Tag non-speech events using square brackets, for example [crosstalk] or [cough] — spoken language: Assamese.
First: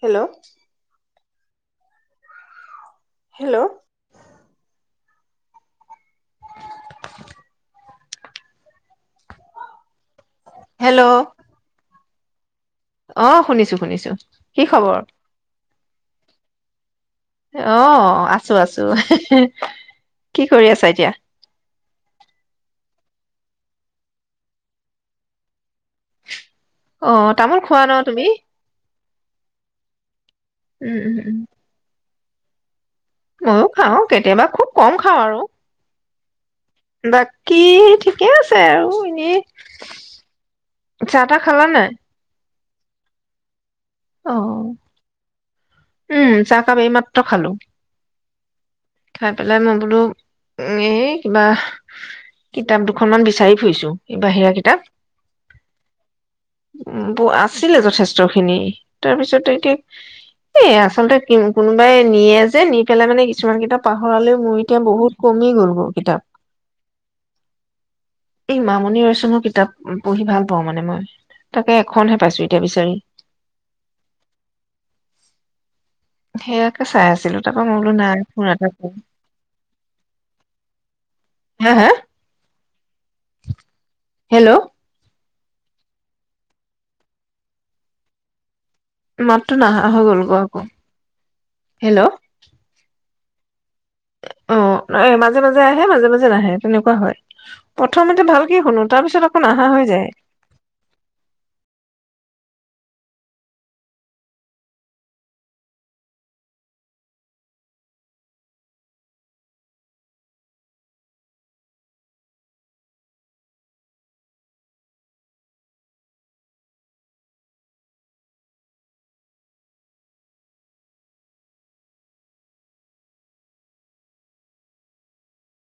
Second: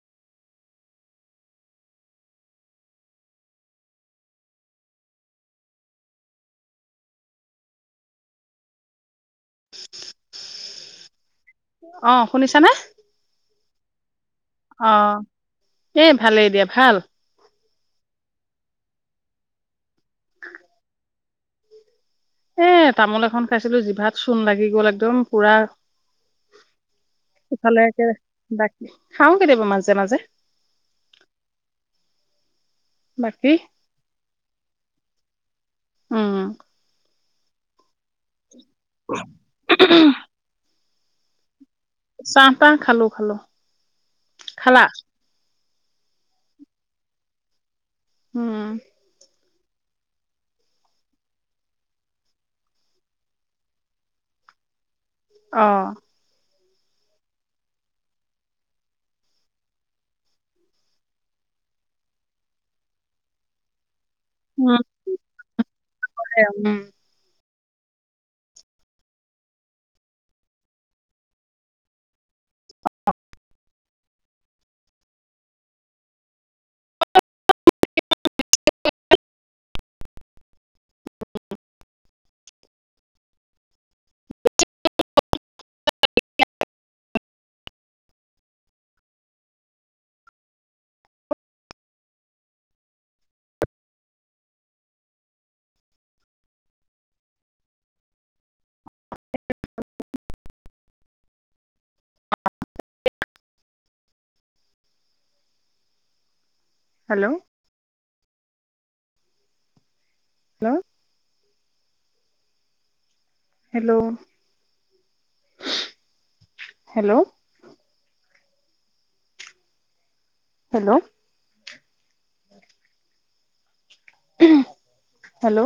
হেল্ল' হেল্ল' [unintelligible] [unintelligible] হেল্ল' অ শুনিছানে অ' শুনিছো, শুনিছো। কি খবৰ? এ ভালেই দিয়া। ভাল? অ'হ! আছো, আছো। কি কৰি আছা এতিয়া? এ তামোল এখন খাইছিলো। জিভাত চূণ লাগি গ'ল একদম পুৰা অ তামোল ইফালে খোৱা ন একে তুমি দাক। খাওঁ, কেতিয়াবা মাজে মাজে। উম উম উম বাকী ময়ো খাওঁ কেতিয়াবা, খুব কম খাওঁ আৰু উম্, উম্। বাকী, ঠিকে আছে। ছে আৰু এনেই চাহ-তাহ খালা নাই? চাম চাহ, খালো, খালো। অ' খালা উম! চাহকাপ এইমাত্ৰ খালো। উমম। আহি পেলাই, মই বোলো! এই কিবা! কিতাপ দুখনমান বিচাৰি ফুৰিছো। এই বাহিৰা কিতাপ। অ'। উম, আছিলে যথেষ্ট খিনি। তাৰপিছতে এতিয়া, এ আচলতে কোনোবাই নিয়ে যে। নি পেলাই মানে কিছুমান কিতাপ ভৰালে। মোৰ উম এতিয়া বহুত কমি গ'ল গৈ কিতাপ। উম এই মামণি ৰয়চমৰ কিতাপ পঢ়ি ভাল পাও মানে মই। তাকে এখনহে পাইছো এ এতিয়া বিচাৰিম। সেয়াকে চাই আছিলো। তাৰাপা মই বোলো নাই, ফোন এটা। হা হা! হেল্ল' মাতটো নাহা হৈ গ'ল গৈ আকৌ। হেল্ল'! অ' মাজে মাজে আহে, মাজে মাজে নাহে, তেনেকুৱা হয়। প্ৰথমতে ভালক শুনো, তাৰ পিছত আকৌ নাহা হৈ যায়। হেল্ল' হা হেল্ল' হেল্ল' হেল্ল' হেল্ল'